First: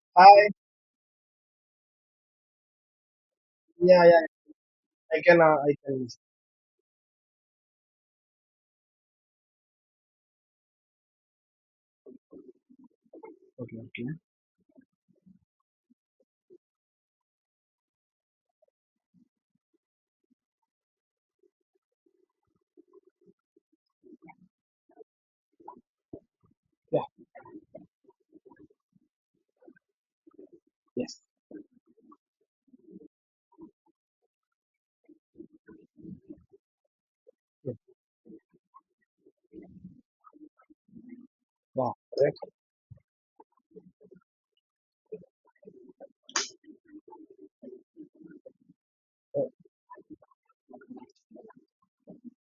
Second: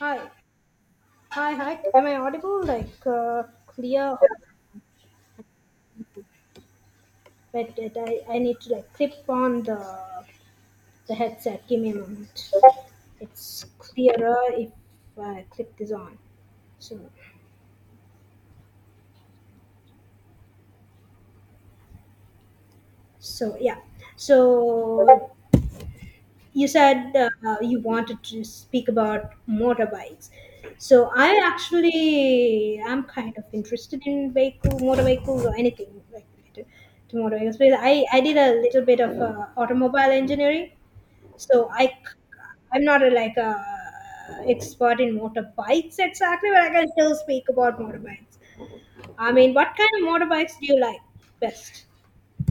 Hi, Hi. hi, hi. Am I audible? Like Yeah, clear? yeah. I can. I can. Wait, wait. I need to like clip on the headset. Give me a moment. It's Okay. Okay. clearer if I clip this on. So, so yeah. So you Yeah. said you wanted to speak about motorbikes. So Yes. I actually am kind of interested in vehicle, motor vehicles or anything like related to motor vehicles. But Yes. I did a little bit of automobile engineering. So I, i Wow. Correct. c- I'm not a, like a expert in motorbikes exactly, but I can still speak about motorbikes. I mean, what kind of motorbikes do you like best?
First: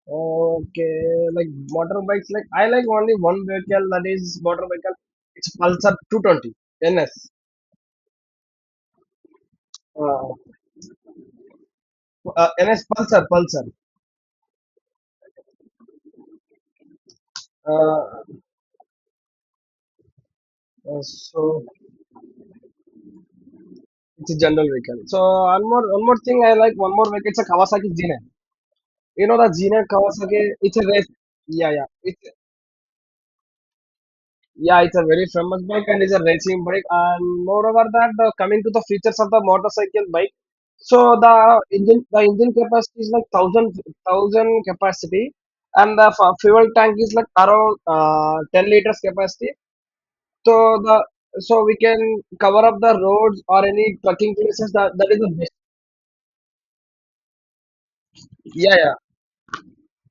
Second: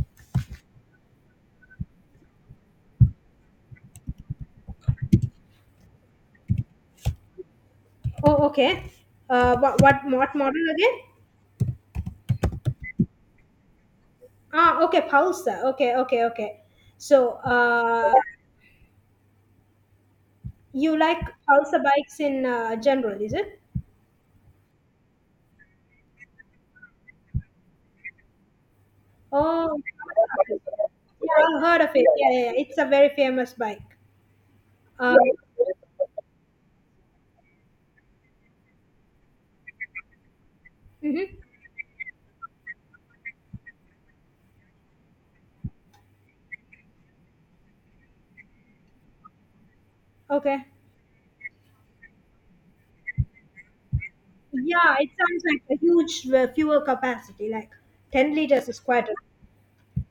Okay. Like motorbikes. Like I like only one vehicle. That is motorcycle. It's Pulsar 220 NS. Oh, okay. What Uh, model again? NS Pulsar. Pulsar. Ah, okay, Pulsar. Okay, okay, okay. So, Uh, you uh, like so Pulsar bikes in general, is it? it's a general vehicle. So one more thing. I like one more vehicle. It's a Kawasaki Zine. You know the Zine Oh, Kawasaki. yeah, It's a race. I've Yeah, heard yeah. of it. It's Yeah, yeah, yeah. It's a very famous bike. Yeah, it's a Uh, very famous bike, and it's a racing bike. And moreover, that the coming to the features of the motorcycle bike, so the mhm. engine the engine capacity is like thousand capacity, and the fuel tank is like around 10 liters capacity. So Okay. the so we can cover up the roads or any trucking places. That Yeah, that it is the sounds best. like a huge fuel capacity, like 10 liters Yeah, is yeah, quite a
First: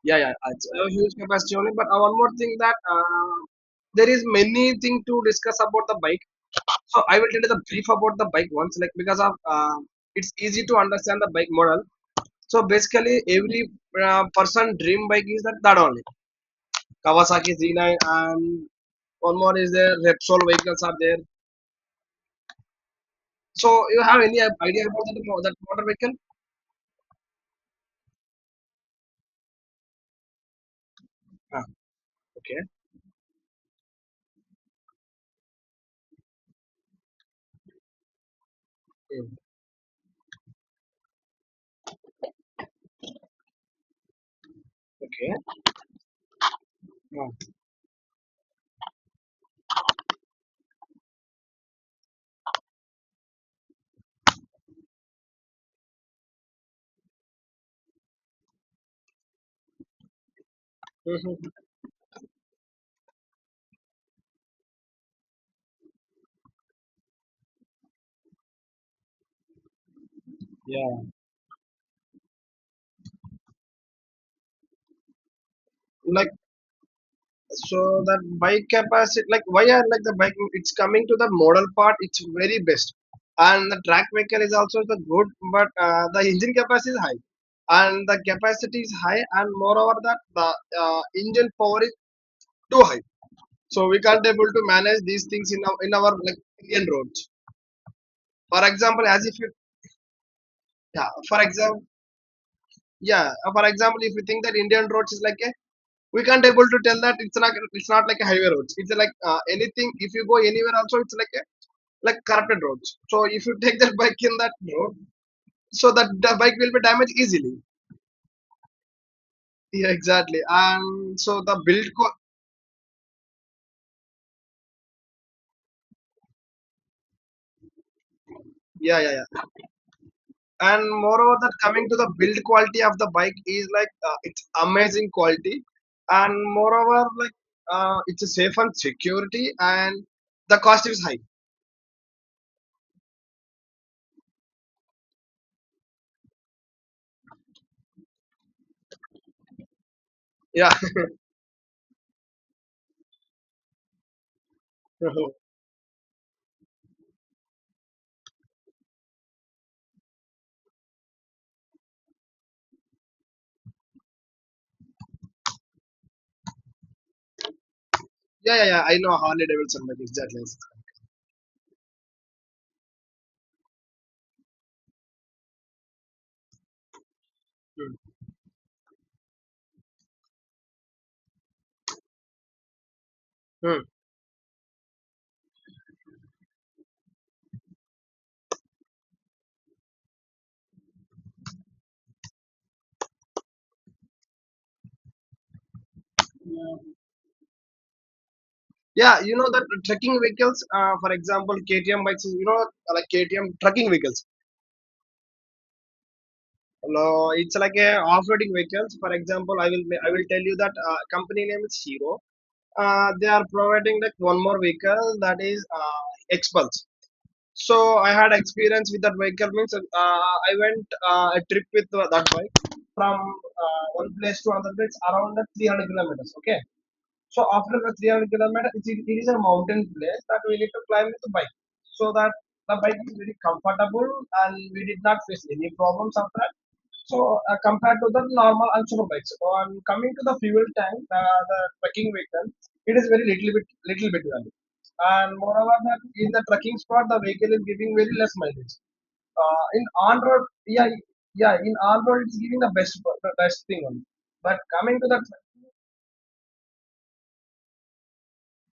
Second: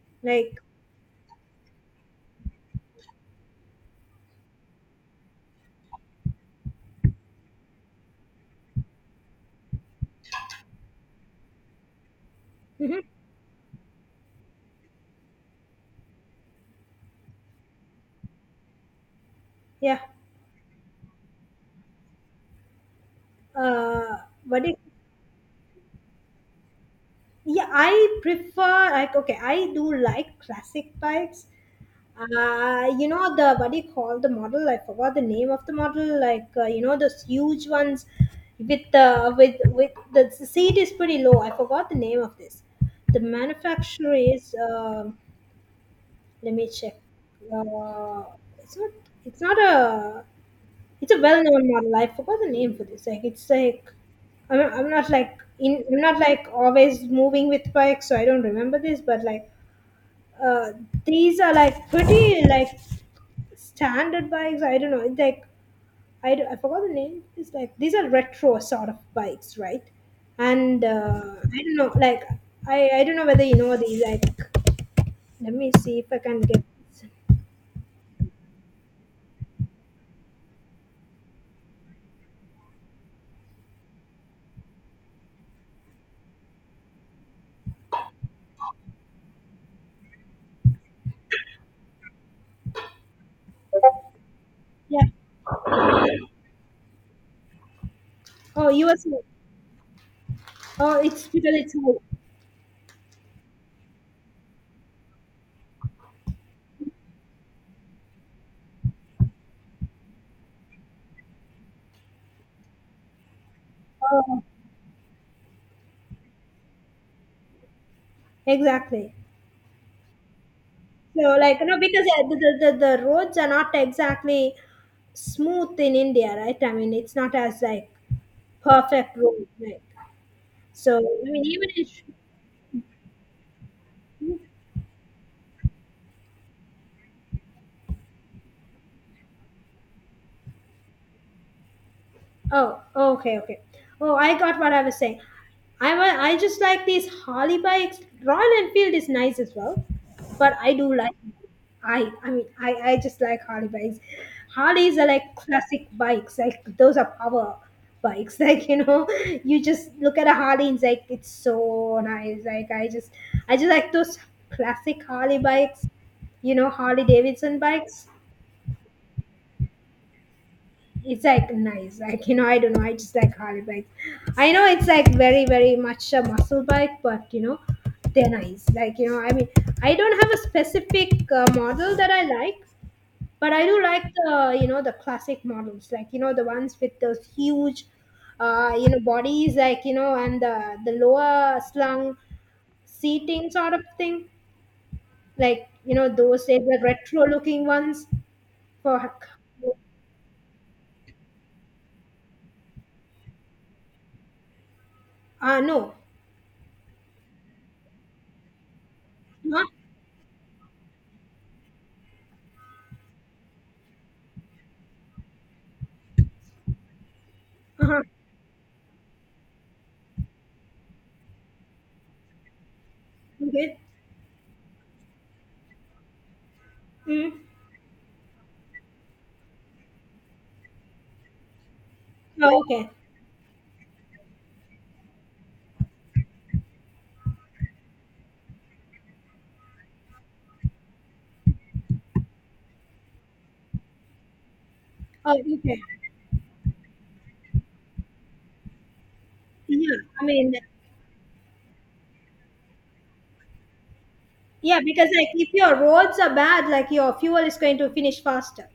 yeah, yeah. like. It's a huge capacity only. But one more thing that there is many thing to discuss about the bike. So I will tell you the brief about the bike once, like because of it's easy to understand the bike model. So Mhm. basically, every person dream bike is that only Kawasaki Z9, and one more is there, Yeah. Repsol vehicles are there. So you Uh, have any idea about but it, that motor vehicle? yeah, I prefer like okay, I do like classic bikes. Ah, okay. You know the what do you call the model? I forgot the name of the model. Like you know those huge ones with the Mm, the seat is pretty low. I forgot the name of this. The manufacturer is okay. let me check. Ah, Uh, it's not. It's not a. It's a well-known model. I forgot the name for this. Like it's like I'm. I'm not like in. I'm not like always moving with bikes, so I don't remember this. But like, uh, these mhm, are like pretty like standard bikes. I don't know. It's like I forgot the name. It's like these are retro sort of bikes, right? And yeah. I don't know. Like I don't know whether you know these. Like let me see if I can get. So that bike capacity, like why I like the bike, it's coming to the model part, it's very best, and the track vehicle is also the good, but the engine capacity is high, and the capacity is high. And moreover, that the engine power is too high, so we can't able to manage Yeah, these things in our, in our, like, indian roads for oh, you were example, saying, as if you... oh, Yeah, it's for because it's example, high. yeah, for example, if you think that indian roads is like a... we can't able to tell that it's not, it's not like a highway roads, it's like, anything if you go anywhere also, it's like a like corrupted roads. So if you take that bike in Oh, that road, so that the bike will be damaged easily. exactly. Yeah, exactly. And So, so the like, no, build, because the roads are not exactly smooth in India, right? I mean, it's not as, like, yeah, perfect yeah, yeah. road, right? And So, moreover, that coming to the build quality of the bike is like, it's amazing quality, and moreover, like it's a safe and security, and the cost is high. oh, oh, okay, okay. Oh, I got what I was saying. I just like these Harley bikes. Royal Enfield is nice as well, but Yeah, I do like. I mean I just like Harley bikes. Harleys are yeah, like classic bikes. Like those are power bikes. Like you know, you just look at a Harley and it's like it's so nice. Like I just like those classic Harley bikes. You know Harley Davidson bikes, yeah, yeah. I know Harley Davidson bike exactly. it's like nice, like you know, I don't know, I just like Harley bikes. I know it's like very very much a muscle bike, but you know Hmm. they're nice, like you know, I mean I don't have a specific model that I like, but I do Hmm. like the you know the classic models, like you know the ones with those huge you know bodies, like you know, and the lower slung seating sort of thing, like you know those say the retro looking ones for Yeah, you know that trekking vehicles, for example, KTM bikes, you know, like KTM trekking vehicles. No. No, it's like a off-roading vehicles. For example, Huh? I will tell you that company name is Hero. They are providing like one more vehicle, that is Xpulse. So Uh-huh. I had experience with that vehicle means I went a trip with that bike from Okay. One place to another place around 300 kilometers. Okay, so Mm. after the 300 kilometer, it is a mountain place that we need to climb with the bike. So that Oh, the okay. bike is very comfortable, and we did not face any problems after that. So compared to the normal and super bikes. On coming to the fuel tank, the trekking vehicle, it is very little bit value. Oh, And moreover, okay. that in the trekking spot, the vehicle is giving very less mileage. In Yeah. on I road, mean, yeah, yeah, in on road, it's giving the best thing only. But yeah, coming to because the... like if your roads are bad, like your fuel is going to finish faster.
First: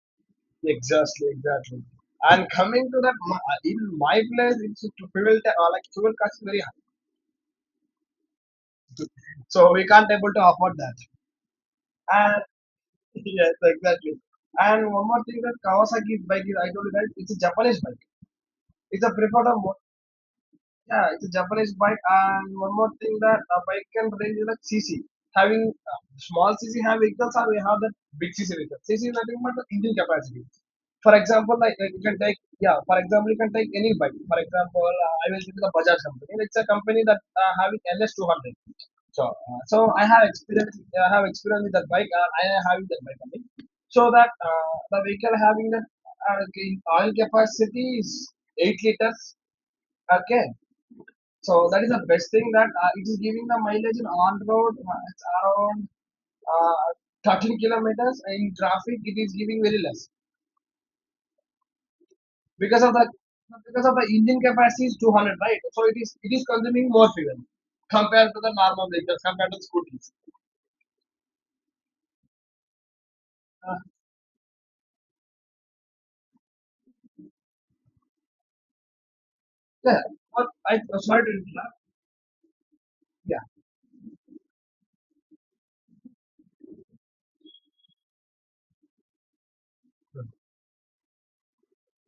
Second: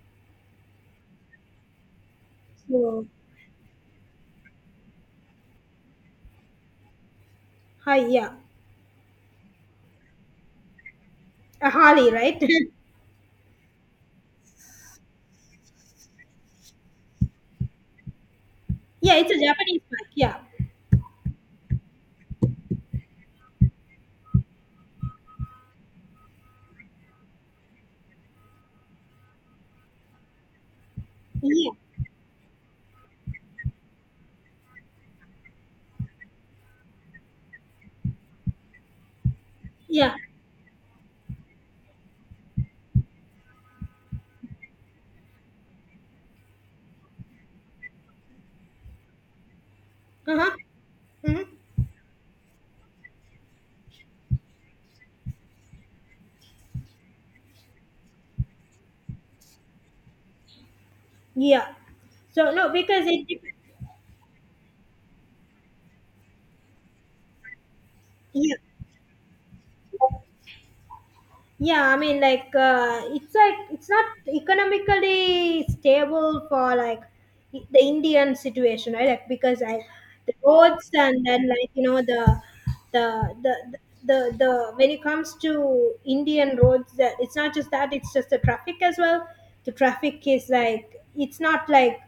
Exactly, exactly. And coming to So, that, in my place, it's to like fuel cost is very high, hi, yeah, so we can't able to afford that. a Harley, And right? yes, exactly. And one more thing that Kawasaki bike is, I told you that it's a Japanese bike. It's a Yeah, it's a preferred of... Japanese bike. Yeah. Yeah, it's a Japanese bike, and one more thing that a bike can range is like CC. Having small CC have vehicles, or we have that big CC vehicle. CC is nothing but the engine capacity. For example, Yeah. like you can take... Yeah. For example, you can take any bike. For example, I will take the Bajaj company. It's a company that having LS 200. So I Yeah. have experience. I have experience with that bike. I am having that bike only. So that the vehicle having that uh, okay, oil capacity is 8 liters. Uh Okay, huh. Hmm. so that is the best thing that it is giving the mileage in on road. It's around 13 kilometers. In traffic, it is giving very less Yeah. So no, because of the, because it. Dep-. because of the engine capacity is 200, right? So it is consuming more fuel compared to the Yeah. normal vehicles, compared to the scooters. Yeah, I mean like it's like Uh, it's not economically stable for like the Indian situation, right? Like because I yeah, the but I roads sorry and to then like interrupt. you know the Yeah, the the, the when it comes to Indian roads that it's not just that, it's just the traffic as well. The traffic is like it's not like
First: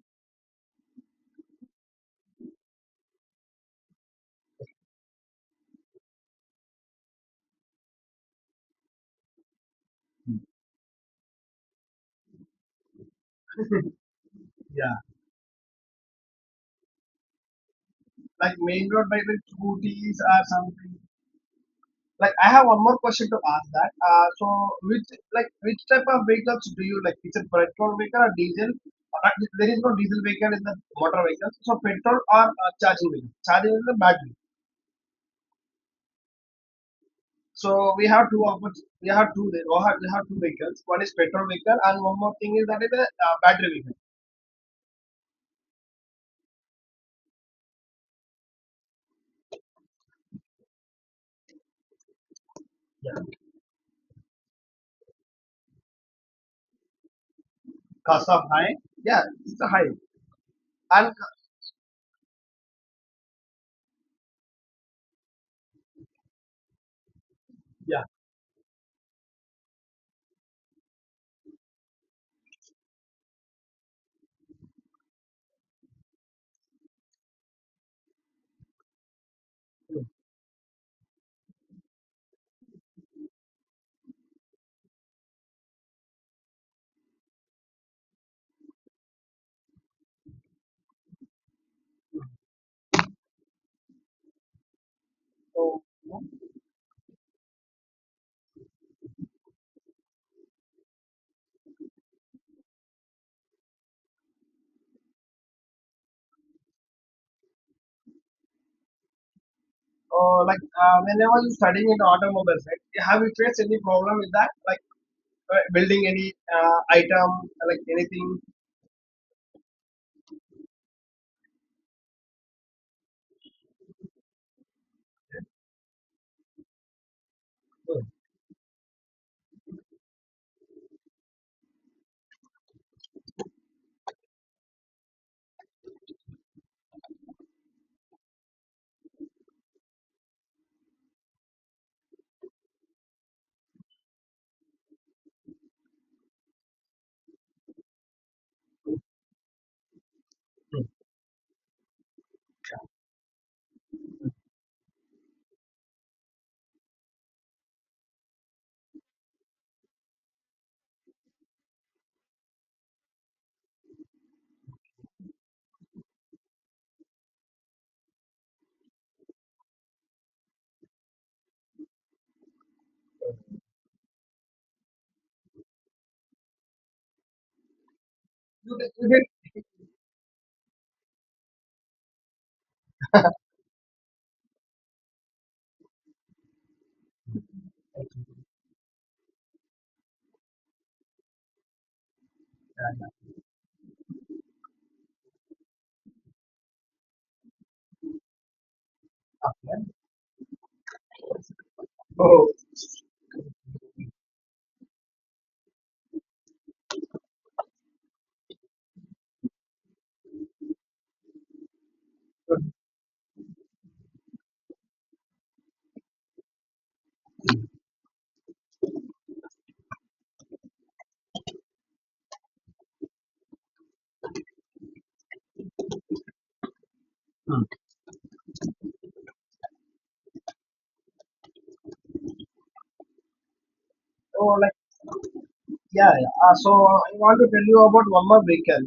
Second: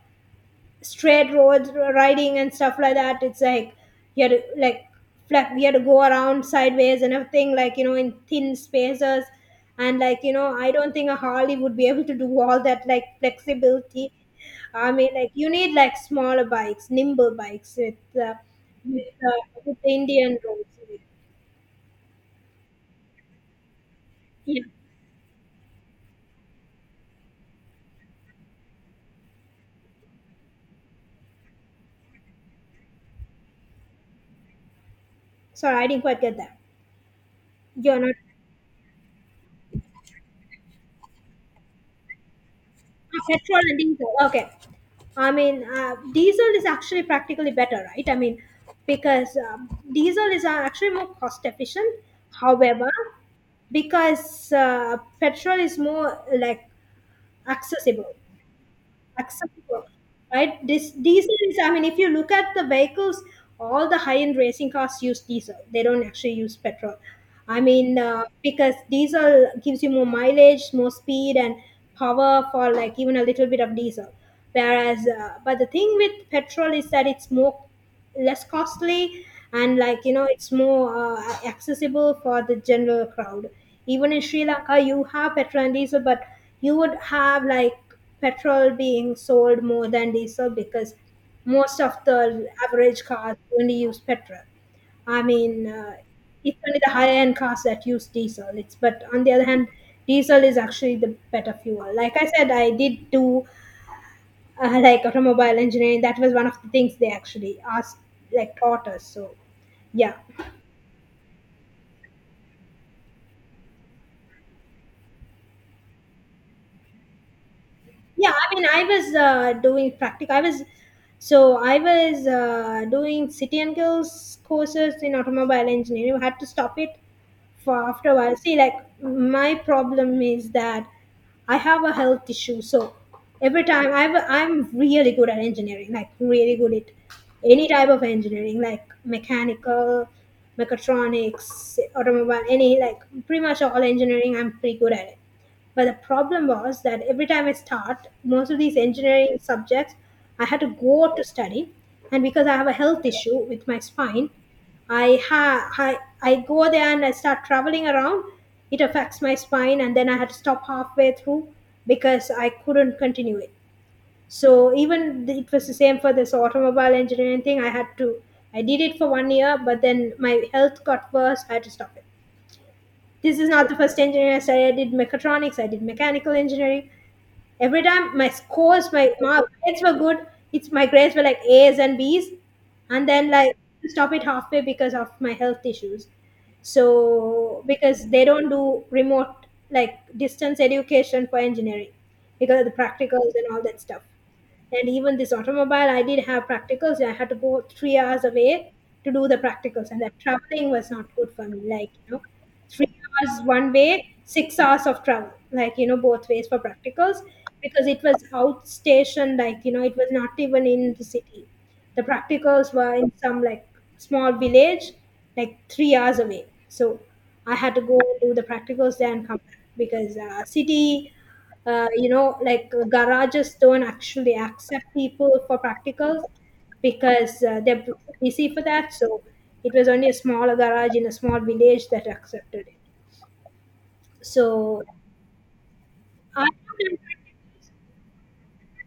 straight roads riding and stuff like that, it's like you had to like flat, we had to go around sideways and everything, like you know, in thin spaces, and like you know I don't think a Harley would be able to do all that like flexibility. I yeah. mean like you need like smaller bikes, nimble bikes with uh, Like main road bike with with the scooters Indian or something. roads. Like I have one more question to ask that. So Yeah, which, like which type of vehicles do you like? Is it petrol vehicle or diesel? Uh, uh, there is no diesel vehicle in the motor vehicle. So petrol or charging vehicle. Charging vehicle is battery. sorry I didn't quite get that. So You're we not. have two options. We have two. There. We have two vehicles. One is petrol vehicle, and one more thing is that is a Ah, petrol and battery vehicle. diesel. Okay. I mean, diesel is actually practically better, right? I mean, because diesel is actually more cost efficient. However, Yeah. because petrol is more like accessible Cost of high. Yeah, it's a acceptable, high. right? This And diesel is, I mean, if you look at the vehicles, all the high-end racing cars use diesel. They don't actually use petrol. I mean, yeah. Because diesel gives you more mileage, more speed, and power for like even a little bit of diesel. Whereas, but the thing with petrol is that it's more less costly, and like you know it's more accessible for the general crowd. Even in Sri Lanka you have petrol and diesel, but you would have like petrol being sold more than diesel because most of the average cars only use petrol. I mean, So it's only the higher end cars that use diesel. It's but on the other hand, diesel is actually the better fuel. Like I said, I did do like automobile engineering, that was one of the things they actually asked like taught us. So yeah, like whenever you studying in automobile, right, have you faced any problem with that? Like building any item, like anything. yeah, I mean I was doing practical. I was so I was doing city and girls courses in automobile engineering. I had to stop it for Oh. after a while. See like my problem is that I have a health issue. So every time I I'm really good at engineering, like really good at any type of engineering, like mechanical, mechatronics, automobile, any like pretty much all engineering I'm pretty good at it. But the problem was that every time I start, most of these engineering subjects, I had to go out to study, and because I have a health issue with my spine, I go there and I start traveling around. It affects my spine, and then I had to stop halfway through because I couldn't continue it. So it was the same for this automobile engineering thing. I had to I did it for 1 year, but then my health got worse. I had to stop it. This is not the first engineering I studied. I did mechatronics. I did mechanical engineering. Every time my scores, You did my pick it grades were good. It's my grades were like A's and B's, and then like stop it halfway because of my health issues. So because they don't do remote like distance education for engineering, because of the practicals and all that stuff. And even this automobile, I did have practicals. I had to go 3 hours away to do the up, yeah? practicals, and that traveling was not good for me. Like you know, Oh, 3 hours one way, 6 hours of travel, like you know, both ways for practicals because it was outstation. Like you know, it was not even in the city. The good. practicals were in some like small village, like 3 hours away. So I had to go do the practicals there and come back because city you know, like garages don't actually accept people for practicals because Hmm. they're busy for that. So it was only a small garage in a small village that accepted it. So like So yeah, I yeah. So don't know. I want to tell you about one more vehicle.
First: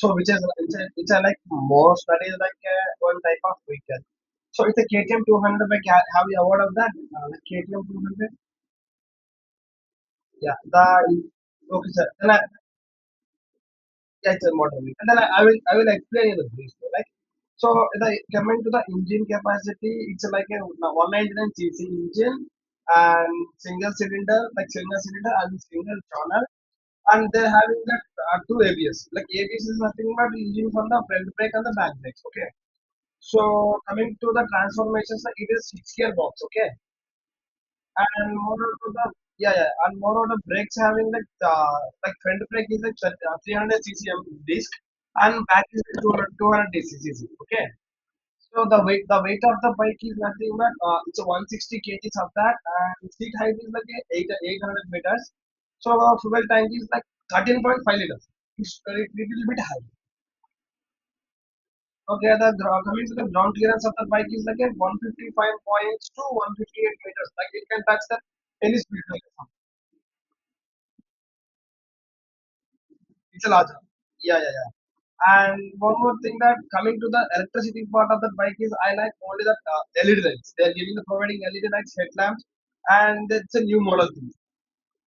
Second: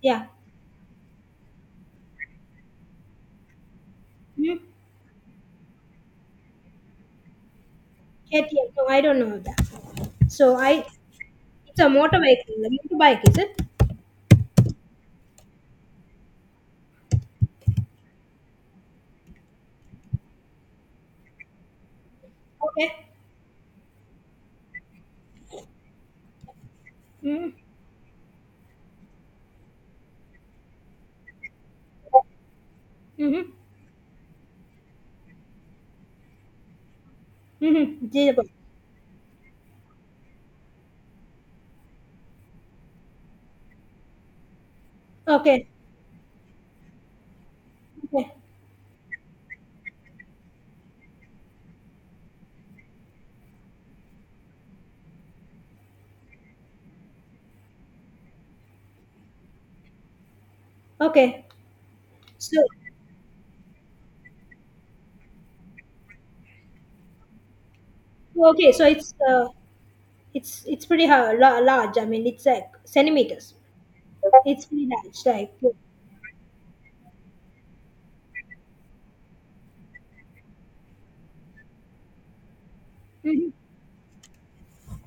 So Yeah. which is it's a like most that is like one type of vehicle. Hmm? So it's a KTM 200. Like have you heard of that? Like KTM 200. No, I don't know that. Yeah. So I, The it's okay sir. Then a motorbike, is it? yeah, it's a motor wheel. And then I will I will explain you the brief way, like so, the coming to the engine capacity, it's like a 199 cc engine Okay. and single cylinder, like single cylinder and single channel, and they're Mm-hmm. having that two ABS. Like ABS is nothing but engine from the front brake and the back brakes. Okay. So Mm-hmm. coming to the transformations, like it is six gear box. Okay. Mm-hmm. And moreover, the yeah, yeah, and moreover, the brakes having like front brake is like 300 ccm disc, and back Okay. is like 200 200 ccc. Okay, Okay. so the weight of the bike is nothing but it's a 160 kgs of that, and seat height is like a eight 800 meters. So our fuel tank is like 13.5 liters. It's a little bit high. Okay. Okay, So coming to the ground clearance of the bike is like a 155 158 meters. Like it can touch the okay. any So speed. it's it's pretty large. I mean, it's like centimeters. It's a larger. Yeah, yeah, It's yeah. pretty large. Like And one more thing that coming to the electricity part of the bike is I like only the LED lights. They are giving the providing LED lights, headlamps, and mhm. it's a new model thing.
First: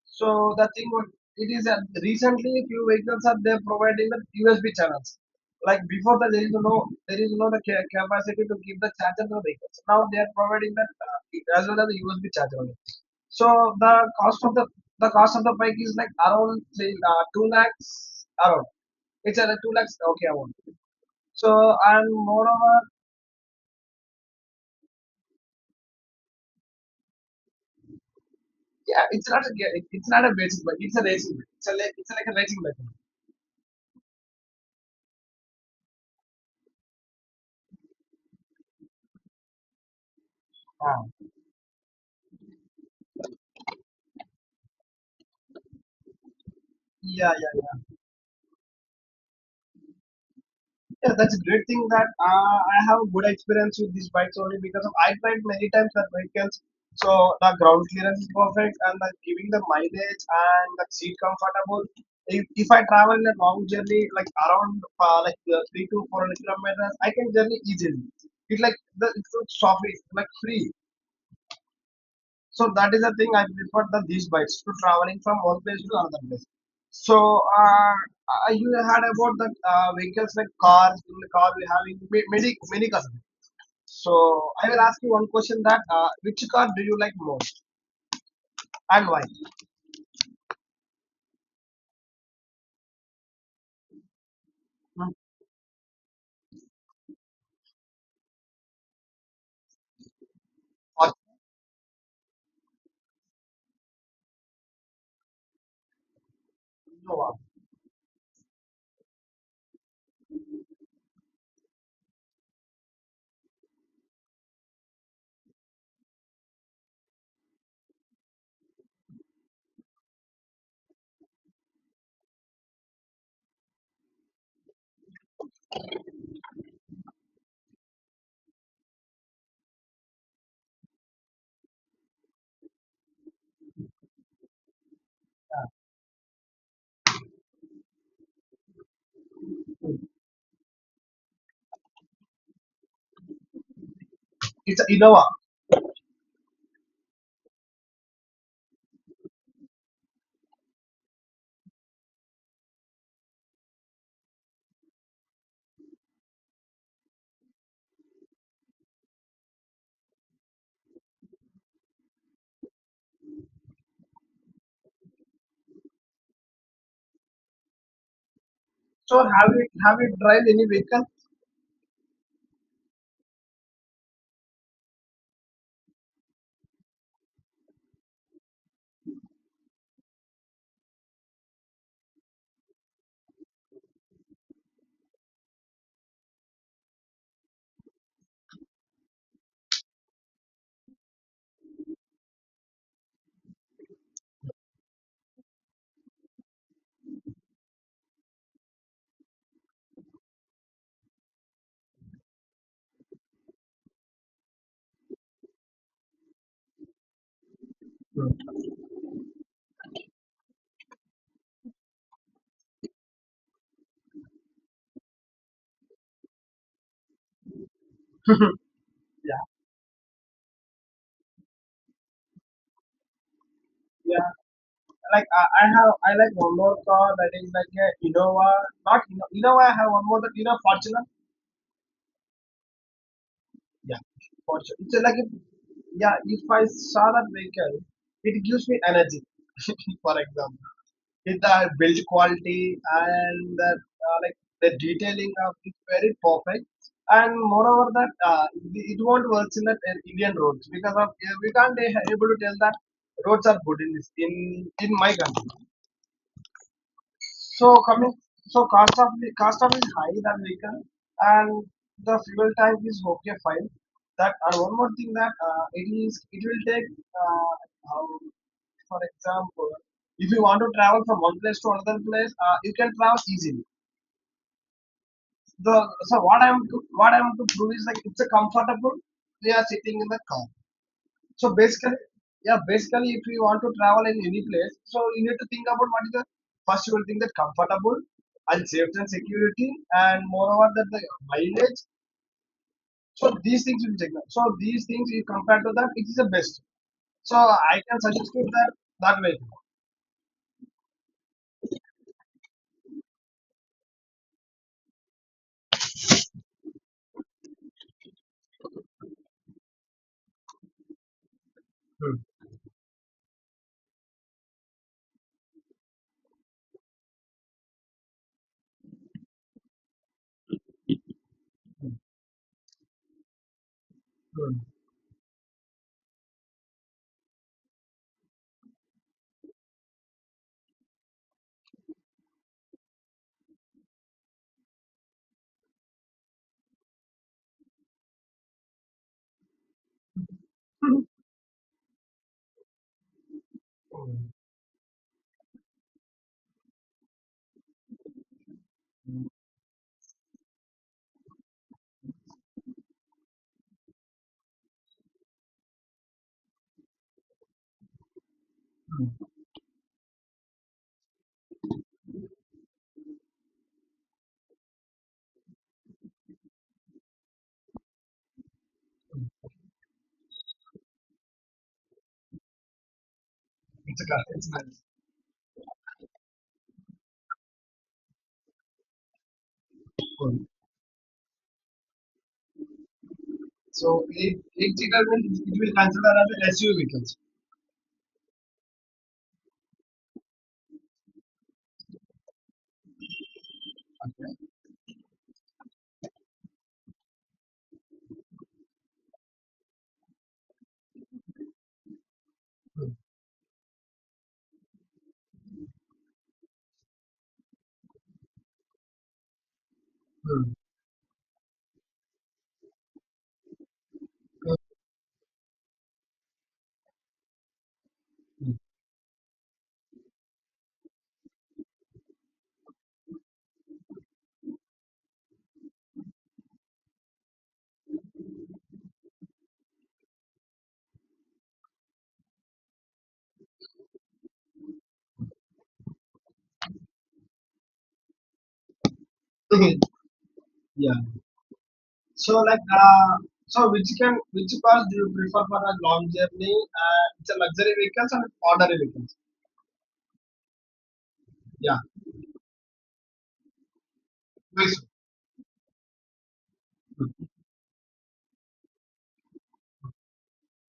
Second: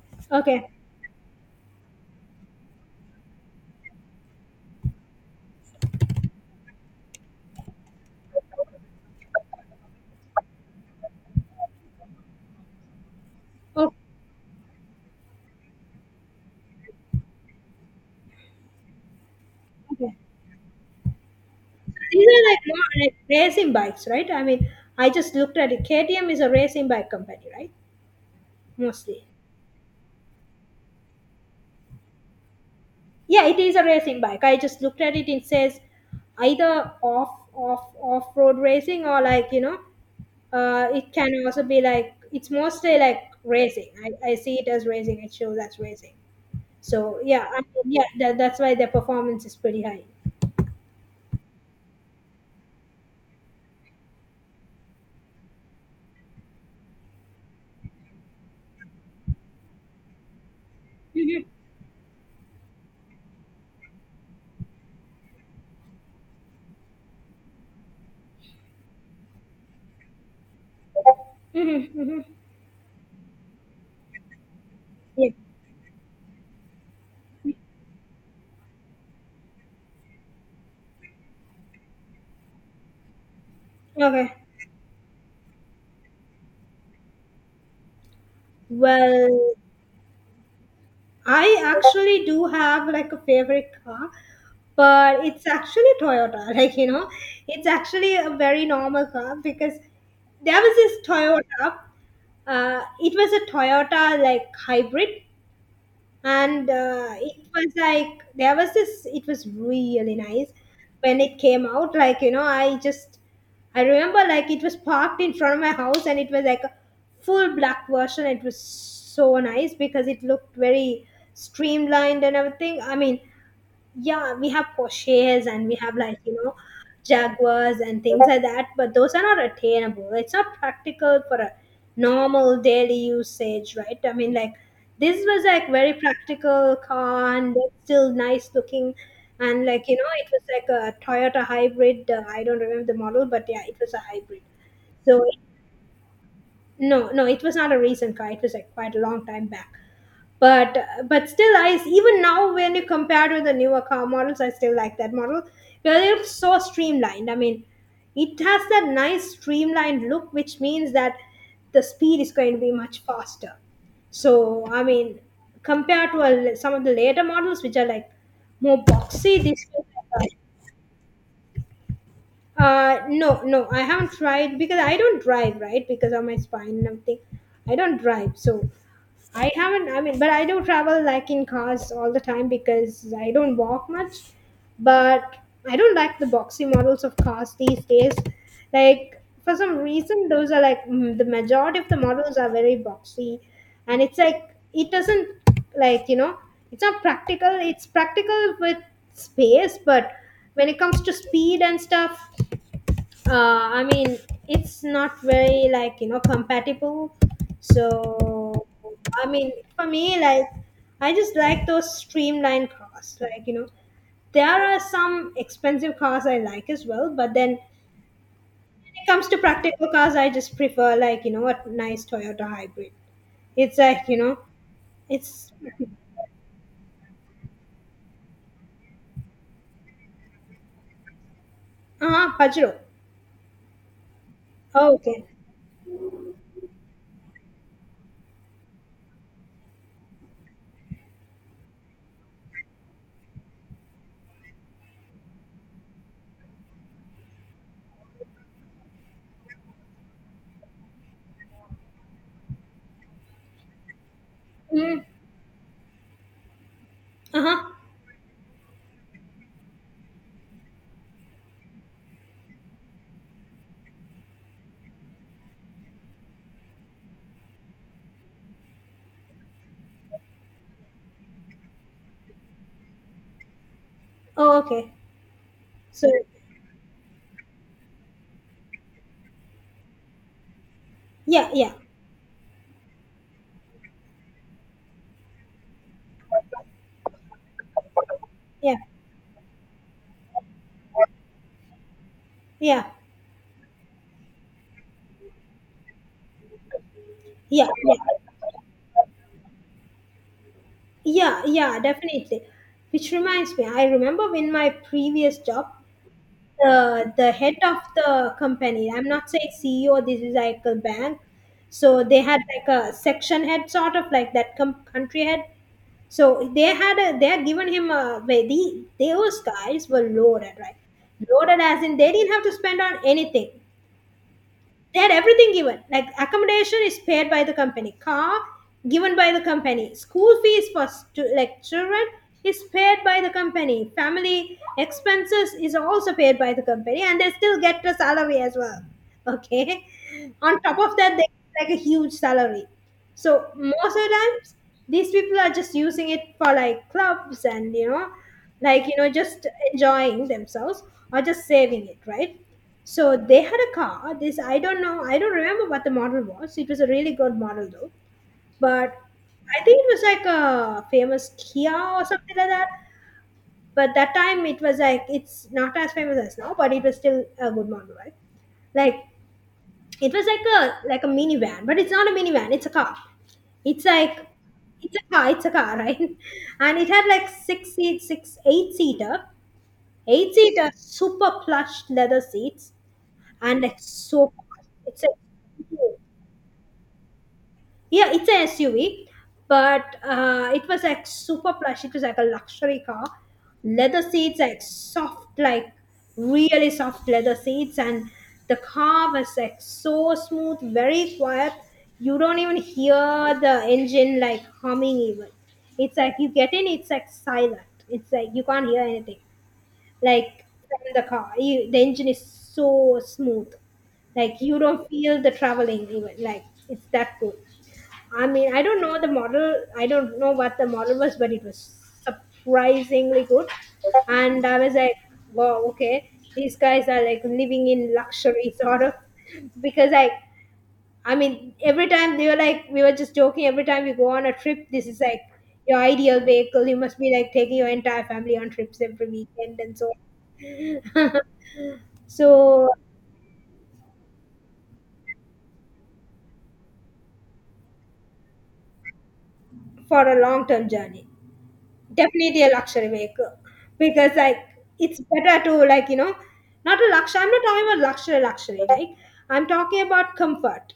So the Okay, thing would it is that recently few vehicles are they providing the USB channels. Like before that there is no, there is no the capacity to give the charger to the vehicles. Now they are providing that as well as the USB charger only. So oh, the cost of the cost of the bike is like around say, two lakhs around. It's around two lakhs, okay. okay, I want. So and These are like moreover more like racing bikes, right? I mean, I just looked at it. KTM is a racing bike company, right? yeah, Mostly. It's not a basic bike, it's a racing bike. It's a, it's like a racing bike. Yeah, it is a racing bike. I just looked at it. It says either off road racing or like you know, Ah. it can also be like it's mostly like racing. I see it as racing. It shows as racing. So Yeah, yeah, yeah, yeah. yeah, that's why their performance is pretty high. Yeah, that's a great thing that I have a good experience with these bikes only because of I tried many times that vehicles. So the ground clearance is perfect, and the giving the mileage and the seat Mhm, comfortable. If I travel in a long journey like around three to four hundred kilometers, I can journey easily. It's like the it's so soft, it's like free. mhm, mhm. So that is the thing I prefer the these bikes to traveling Yeah. from one place to another place. So uh, you had about the vehicles like cars. In the car we having many many cars. Okay. So I will ask you one question that which car do you like most and why? Well, I actually do have like a favorite car, Hmm. but it's actually Toyota. Like, you know, it's actually a very normal car because there was this Or Toyota. It was a Toyota like hybrid, and Innova. it was like there was this it was really nice when it came out. I just I remember like it was parked in front of my house, and it was like a full black version. It was so nice because it looked very streamlined and everything. I mean, yeah, we have Porsches and we have like you know Jaguars and things like that, but those are not attainable. It's not practical for a normal daily usage, right? I mean, like this was like very practical car, and it's still nice looking. And like you know it was like a Toyota hybrid. I don't remember the model, but yeah, it was a hybrid. It's a So Innova. no, no, it was not a recent car. It was like quite a long time back. but but still, I, even now when you compare to the newer car models, I still like that model because it's so streamlined. I mean, it has that nice streamlined look, which means that the speed is going to be much faster. So I mean, compared to a, some of the later models which are like more So boxy, this feels have you like drive any vehicle? No, no, I haven't tried because I don't drive, right? Because of my spine and everything. I don't drive, so I haven't. I mean, but I do travel like in cars all the time because I don't walk much. But I don't like the boxy models of cars these days. Like for some reason, those are like the majority of the models are very boxy, and it's like it doesn't like you know it's not practical. It's practical with space, but when it comes to speed and stuff, I mean, it's not very like you know compatible. Hmm. So I mean, for me, like I just like those streamlined cars. Like you know, there are some expensive cars I like as well, but then when it comes to Yeah, practical cars, I just prefer like you know a nice Toyota hybrid. It's like you yeah. know, Like it's I have, I like one more car that is like a Innova. Not Inno- Innova. I have one more that you know Fortuner. uh huh Pajero. Yeah, for sure. Oh, It's like okay. if, yeah, if I saw that vehicle, it gives me energy. For example, with the build quality and the, like the detailing of it very perfect. And moreover, that it it won't work in that Indian roads because of we can't be able to tell that roads are good in this in Mm, my country. uh huh. So coming, so cost of is high than vehicle, and the fuel type is okay fine. That, and one more thing that it is it will take uh, how, for example, if you want to travel from one place to another place, you can travel easily. Oh, okay. The So what I'm to prove is like it's a comfortable. We are sitting in the car. yeah, So yeah, basically, yeah, basically, if you want to travel in any place, so you need to think about what is the first you will think, that comfortable and yeah, safety and security, and moreover that the mileage. yeah, So these things you will check out. So these things you compare to that, it is the best. So yeah, I yeah. can suggest you that that way. Yeah, yeah, definitely. Which reminds me, I remember when my previous job, the head of the company, I'm not saying CEO, this is like a bank. So Hmm. they had like a section head, sort of like that com- country head. So they had a, they had given him a where the those guys were loaded, right? Loaded as in they didn't have to spend on anything. Hmm. They had everything given, like accommodation is paid by the company, car given by the company, school fees for stu- like children is paid by the company, family expenses is also paid by the company, and they still get a salary as well. Okay, on top of that they get like a huge salary. So most of the times these people are just using it for like clubs and you know like you know just enjoying themselves or just saving it, right? So they had a car. This I don't know. I don't remember what the model was. It was a really good model though. But I think it was like a famous Kia or something like that. But that time it was like it's not as famous as now, but it was still a good model, right? Like it was like a minivan, but it's not a minivan. It's a car. It's It's a car. like It's nice. it's a car. It's a car, right? And it had like six seats, six, eight seater, eight Hmm. seater, super plush leather seats. And it's So so it it's a it will consider as a SUV vehicles. yeah, it's an SUV, but it was like super plush. It was like a luxury car. Leather seats, Okay. like soft, like really soft leather seats. And the car was like so smooth, very quiet. You don't even Hmm. hear the engine like humming even. It's like you get in, it's like silent. It's like you can't hear anything like from the car. You, the engine is so smooth, like you don't feel the traveling even. Like it's that good. I mean, I don't know the model. I don't know what the model was, but it was surprisingly good. And I was like, wow, okay, these guys are like living in luxury, sort of, because like. I mean, every time they were like, we were just joking, every time you go on a trip, this is like your ideal vehicle. You must be like taking your entire family on trips every weekend Hmm. and so on. yeah. So like So so which, can which cars do you prefer for a long journey? It's a luxury vehicles and ordinary vehicles. for a long term journey, Yeah, definitely a luxury vehicle, because like very so. it's better to like you know not a luxury. I'm not talking about luxury luxury. Like I'm talking about comfort.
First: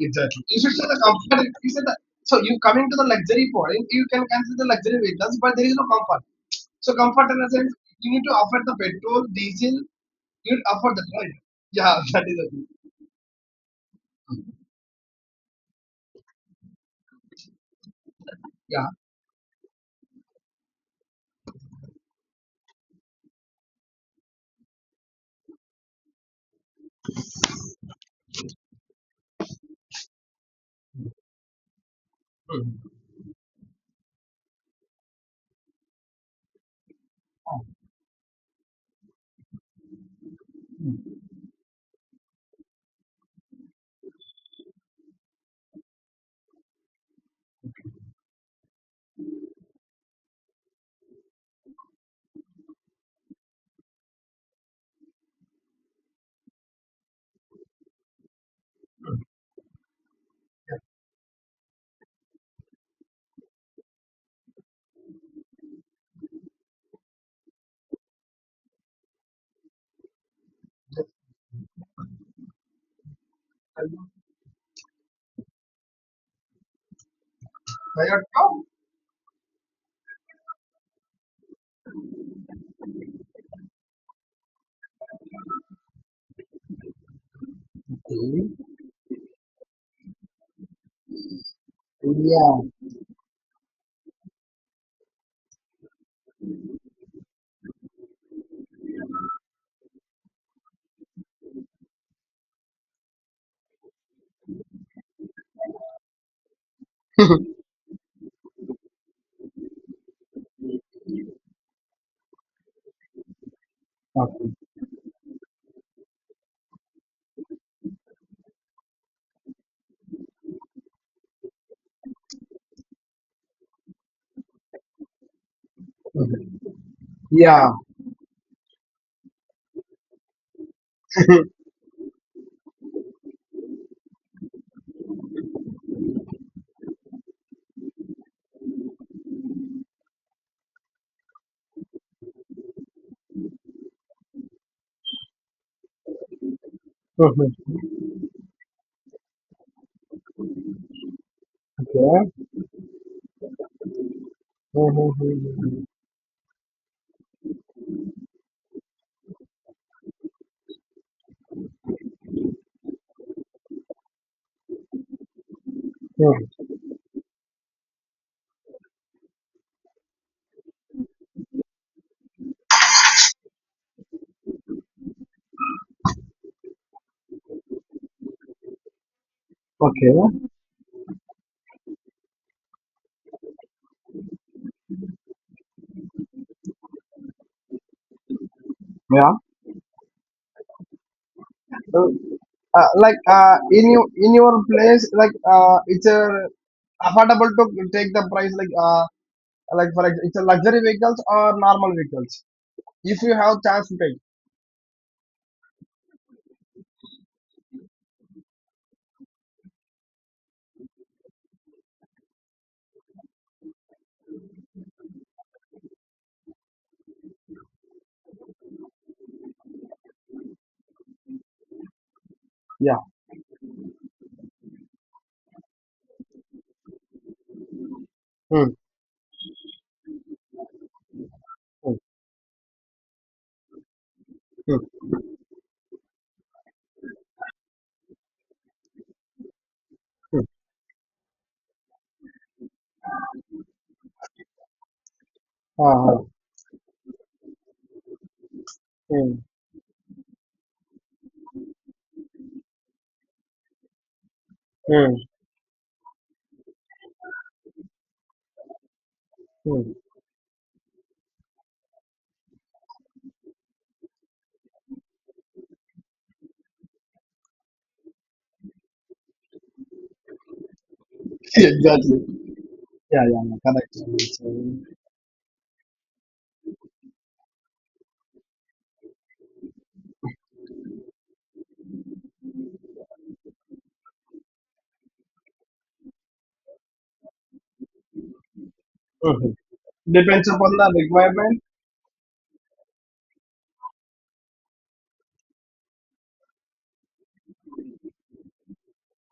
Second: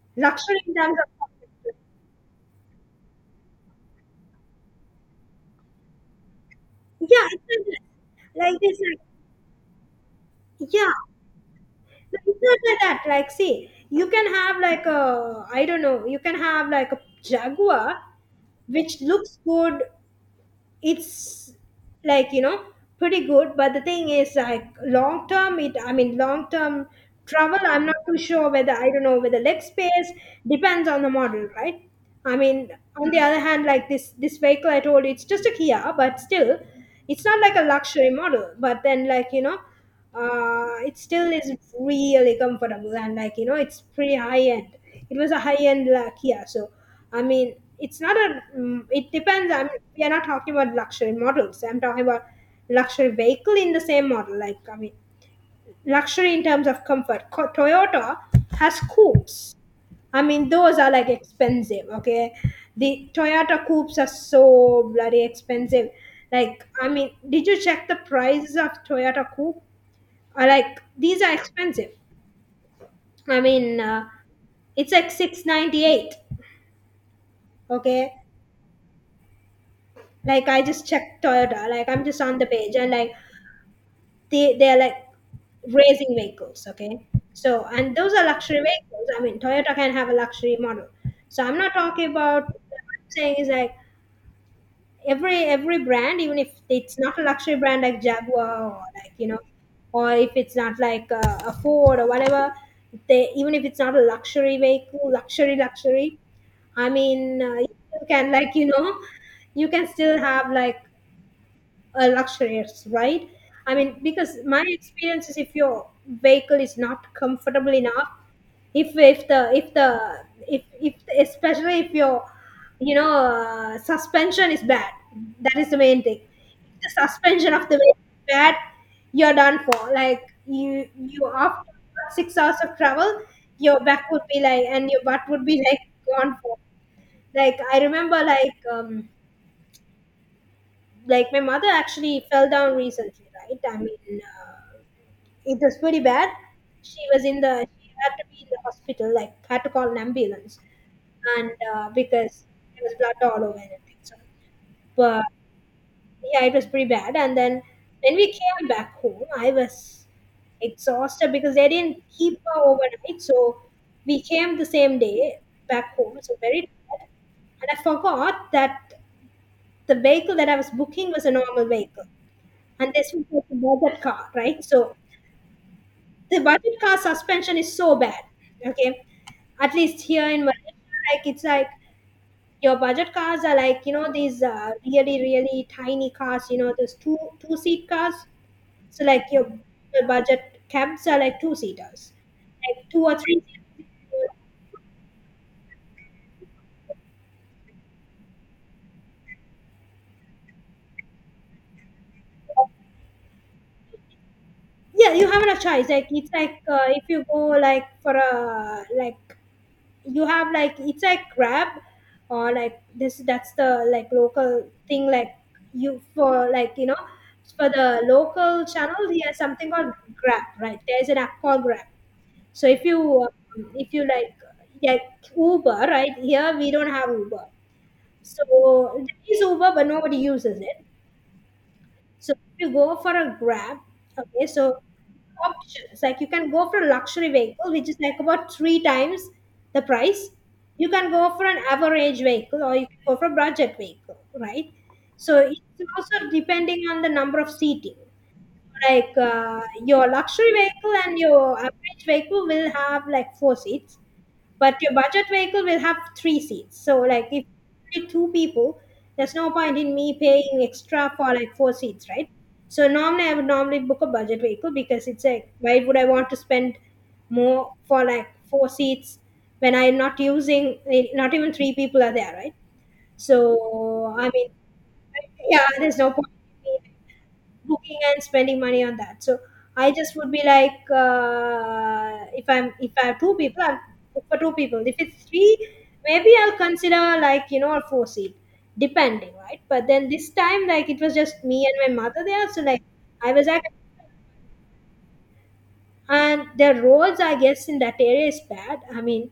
Exactly. You Luxury should in say terms the of comfort. You comfort. said the, so you coming to the luxury point, you can consider luxury vehicles, but there is no comfort. So Yeah, comfort in a it's sense, you need to like afford the this. Like, petrol, diesel. You need to yeah. afford that, right? Yeah, Like, that is it's the not thing. like that. Like, see, you can have like a, I don't know, you can have like a Jaguar Yeah. which looks good, it's like you know pretty good, but the thing is like long term, it, I mean, long term travel, I'm not too sure whether, I don't know whether leg space depends on the model, right? I mean, on the other hand, like this vehicle I told you, it's just a Kia, but still it's not like a luxury model, but then like you know it still is really comfortable, and like you know it's pretty high end. It was a high end, like yeah. So I mean it's not a it depends. I'm We are not talking about luxury models. I'm talking about luxury vehicle in the same model, like I mean luxury in terms of comfort. Co- Toyota has coupes. I mean, those are like expensive, okay? The Toyota coupes are so bloody expensive. Like, I mean, did you check the prices of Toyota coupe? I, like, these are expensive. I mean, And it's like 698. Okay, Toyota. like I just checked Toyota. Like I'm just on the page, and like they are like racing vehicles. Okay, so and those are luxury vehicles. I mean, Toyota can have a luxury model. So I'm not talking about. Yeah. What I'm saying is like every brand, even if it's not a luxury brand like Jaguar or like you know, or if it's not like a Ford or whatever, they, even if it's not a luxury vehicle, luxury luxury, I mean, you can like you know, you can still have like a luxurious, right? I mean, because Okay. my experience is if your vehicle is not comfortable enough, if especially if your you know suspension is bad, that is the main thing. Okay. If the suspension Yeah. of the vehicle is bad, you're done for. Like you after 6 hours of travel, your back would be like, and your butt would be like gone for. Like I remember like my mother actually fell down recently, right? I mean, it was pretty bad. She was in the, Mhm. she had to be in the hospital, like had to call an ambulance. And Okay. because there was blood all over and everything. So but Mhm. yeah, it was pretty bad. And then when we came back home, I was exhausted because they didn't keep her overnight, so we came the same day back home, so very Hmm. tired. And I forgot that the vehicle that I was booking was a normal vehicle, and this was like a budget car, right? So the budget car suspension is so bad. Okay, at least Okay. here in Malaysia, like it's like your budget cars are like you know these really really tiny cars. You know those two seat cars. So like Yeah. your budget cabs are like two seaters, So, like two like or three. In you in your place, like it's a affordable to take the price. Like it's a luxury vehicles or normal vehicles. If you have chance to take. Yeah, you haven't a choice. Like it's like if you go like for a like you have like it's like Grab or like this, that's the like local thing. Like you for like you know for the local channel he has something called Grab, right? There's an app called Grab. So Yeah. If you like Uber, right? Here we don't have Uber. So there is Uber, but nobody uses it. Hmm. So if you go for a Grab, okay, so options like you can go for a luxury vehicle, which is like about three times the price. You can go for an average vehicle, or you can go for a budget vehicle, right? So it's Uh-huh. also depending on the number of seating. Like Hmm. Your luxury vehicle and your average vehicle will have like 4 seats, but your Hmm. budget vehicle will have 3 seats. So like if only two people, there's no point Hmm. in me paying extra for like 4 seats, right? So normally I would normally book a budget vehicle, because it's like why would I want to spend more for like 4 seats when I'm not using, not even three people are Exactly. there, right? Yeah. Yeah. Yeah. Correct. So I So, mean yeah, there's no point booking and spending money on that. So I just would be like, if I'm if I have two people, I'm book for two people. If it's three, maybe I'll consider like you know a four-seat, depending, mhm. right? But then this Depends time, upon like the it was just requirement. me and my mother there, so like I was like, and the roads I guess in that area is bad. I mean,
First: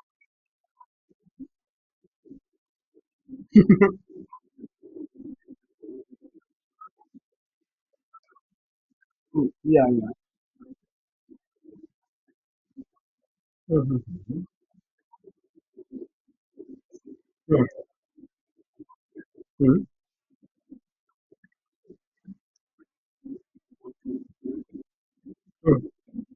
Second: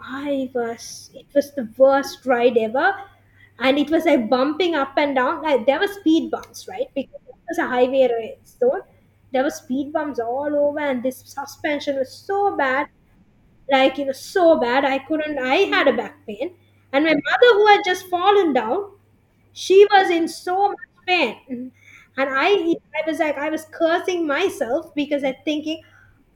I was it was the worst ride ever, and it was like bumping up and down. Like there were speed bumps, right? Because it was a highway race, so there Hmm. were Yeah. speed Yeah. bumps all over, and this suspension was so bad, like you know, Mhm. so bad. I couldn't. I had a back pain, and my mother, Hmm. who had just fallen down, Hmm. she was in so much pain, and I was like, I was cursing myself because I Hmm. thinking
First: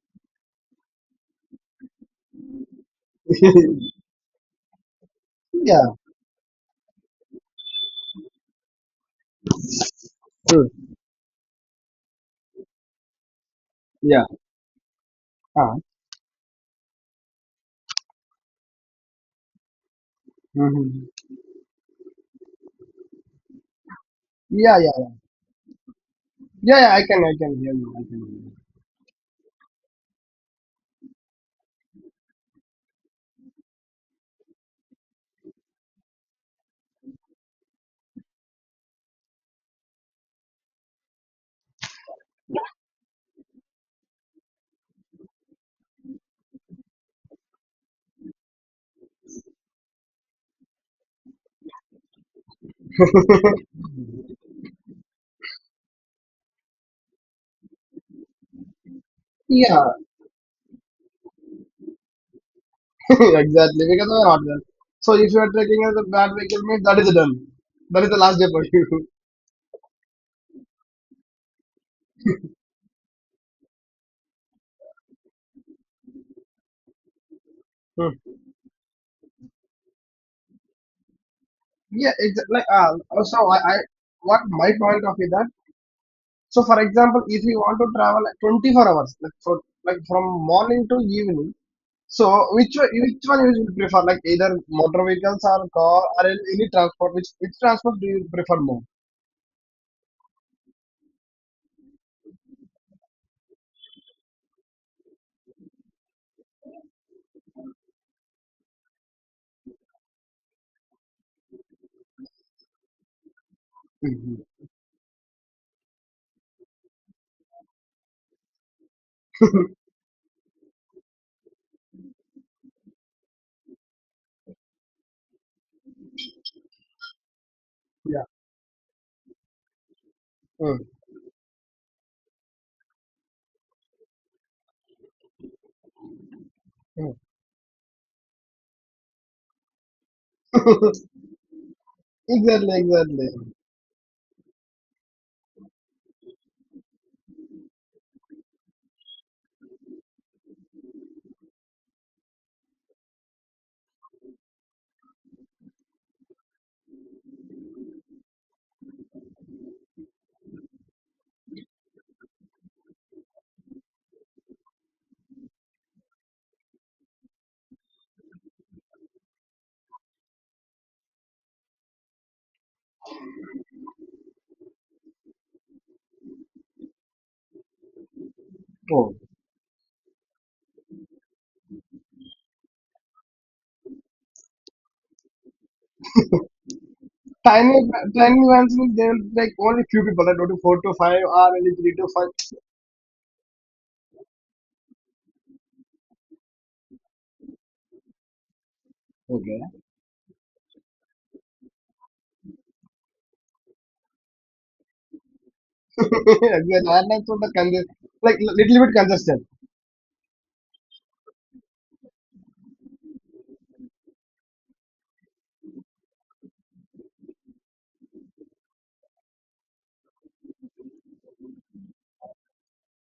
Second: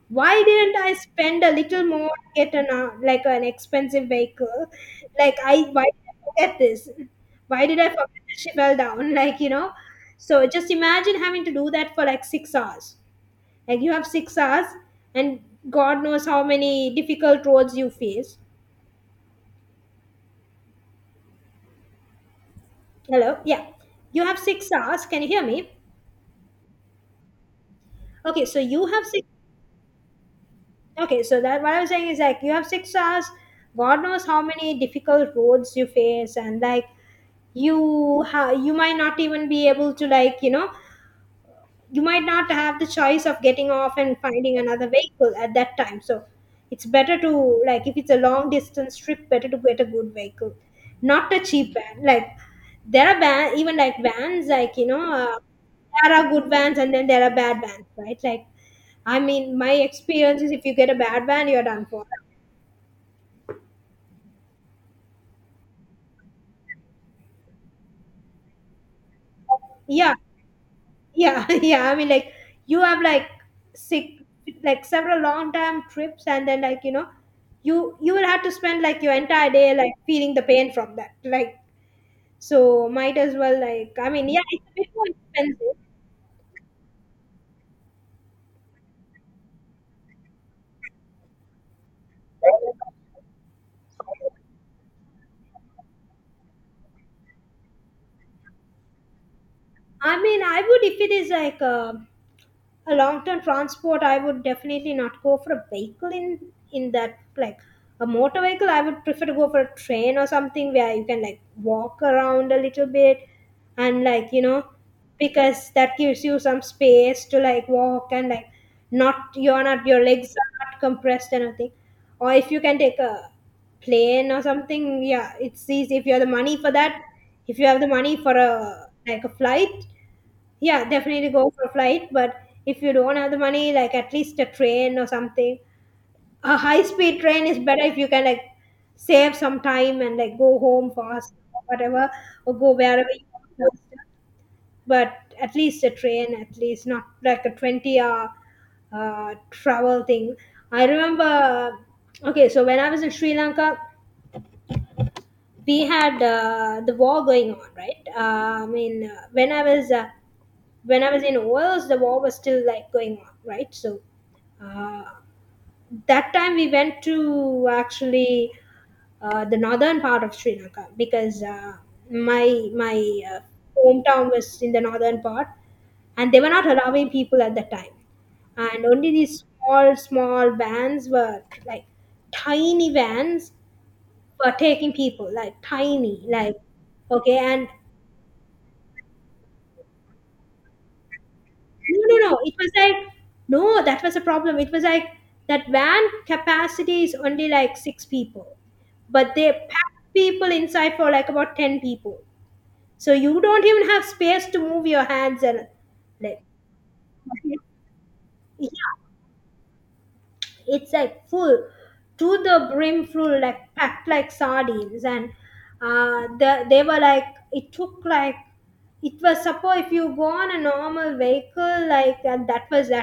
why didn't I spend a little more to get an like an expensive vehicle? Like I why Yeah. did I forget this? Why did I forget that she fell down? Like you know, so Hmm. just imagine having to do that for like 6 hours. Like you have Yeah. 6 hours, and Ah. God knows how many difficult roads you face. Uh-huh. Hello, yeah, you have six Yeah. hours. Can Yeah. you hear me? Yeah, yeah, I can hear you. I can hear Okay, you. so you have six. Okay, so that what I'm saying is like you have 6 hours. God knows how many difficult roads you face, and like you might not even be able to, like you know, you might not have the choice of getting off and finding another vehicle at that time, so it's better to like, if it's a long distance trip, better to get a good vehicle, not a cheap van. Like there are van, even like vans, like you know, there are good vans and then there are bad vans, right? Like I mean, my Yeah, experience is if you get a bad van, you're done for. exactly. Because of the hardware. So if you are taking as a bad vehicle, means that is done. That is the last day for you. Yeah. Yeah, yeah. I mean, like you have like sick, like several long time trips, and then like you know, you Hmm. you will have to spend like your entire day like feeling the pain from that. Like Yeah, it's like so, might as so well, I like I mean, what yeah, it's my a bit point more of view that. expensive. So for example, if you want to travel at 24 hours, like for like from morning to evening, so which one you will prefer? Like either motor vehicles or car or any transport. Which transport do you prefer more? I mean, I would if it is like a long-term transport. I would definitely not go for a vehicle in that, like a motor vehicle. I would prefer to go for a train or something where you can like walk around a little bit, and like Hmm. you know, because that gives you some space to like walk, and like not your legs are not compressed and everything. Or if you can take a plane or something, yeah, it's easy if you have the money for that. If you have the money Yeah. for a flight, Hmm. yeah, definitely go for a flight. But if you don't have the money, like at least a train or something. A high Hmm. speed train is better if you can like save some time and like go home fast or whatever, or go Exactly. wherever you Exactly. want. But at least a train, at least not like a 20 hour travel thing. I remember, okay, so when I was in Sri Lanka, we had the war going on, right? I mean, when I was in OLS, the war was still like going on, right? So uh, that time we went to actually, the northern part of Sri Lanka, because my hometown was in the northern part, and they were not allowing people at that time, and only Oh, these small small vans were like tiny vans, were taking people like tiny, like okay, and tiny tiny vans means there are like only few people that go to four to five or only three to no, five. no, no. It was like, no, that was a problem. It was like that van capacity is only like six people, but they Okay. packed people inside for like about 10 people. So you don't even have space to move your hands and like, Exactly. Airlines were the like yeah, little bit congested. it's like full to the brim, full, like packed like sardines. And they were like, it took like, it was suppose if you go on a normal vehicle like, and that was that.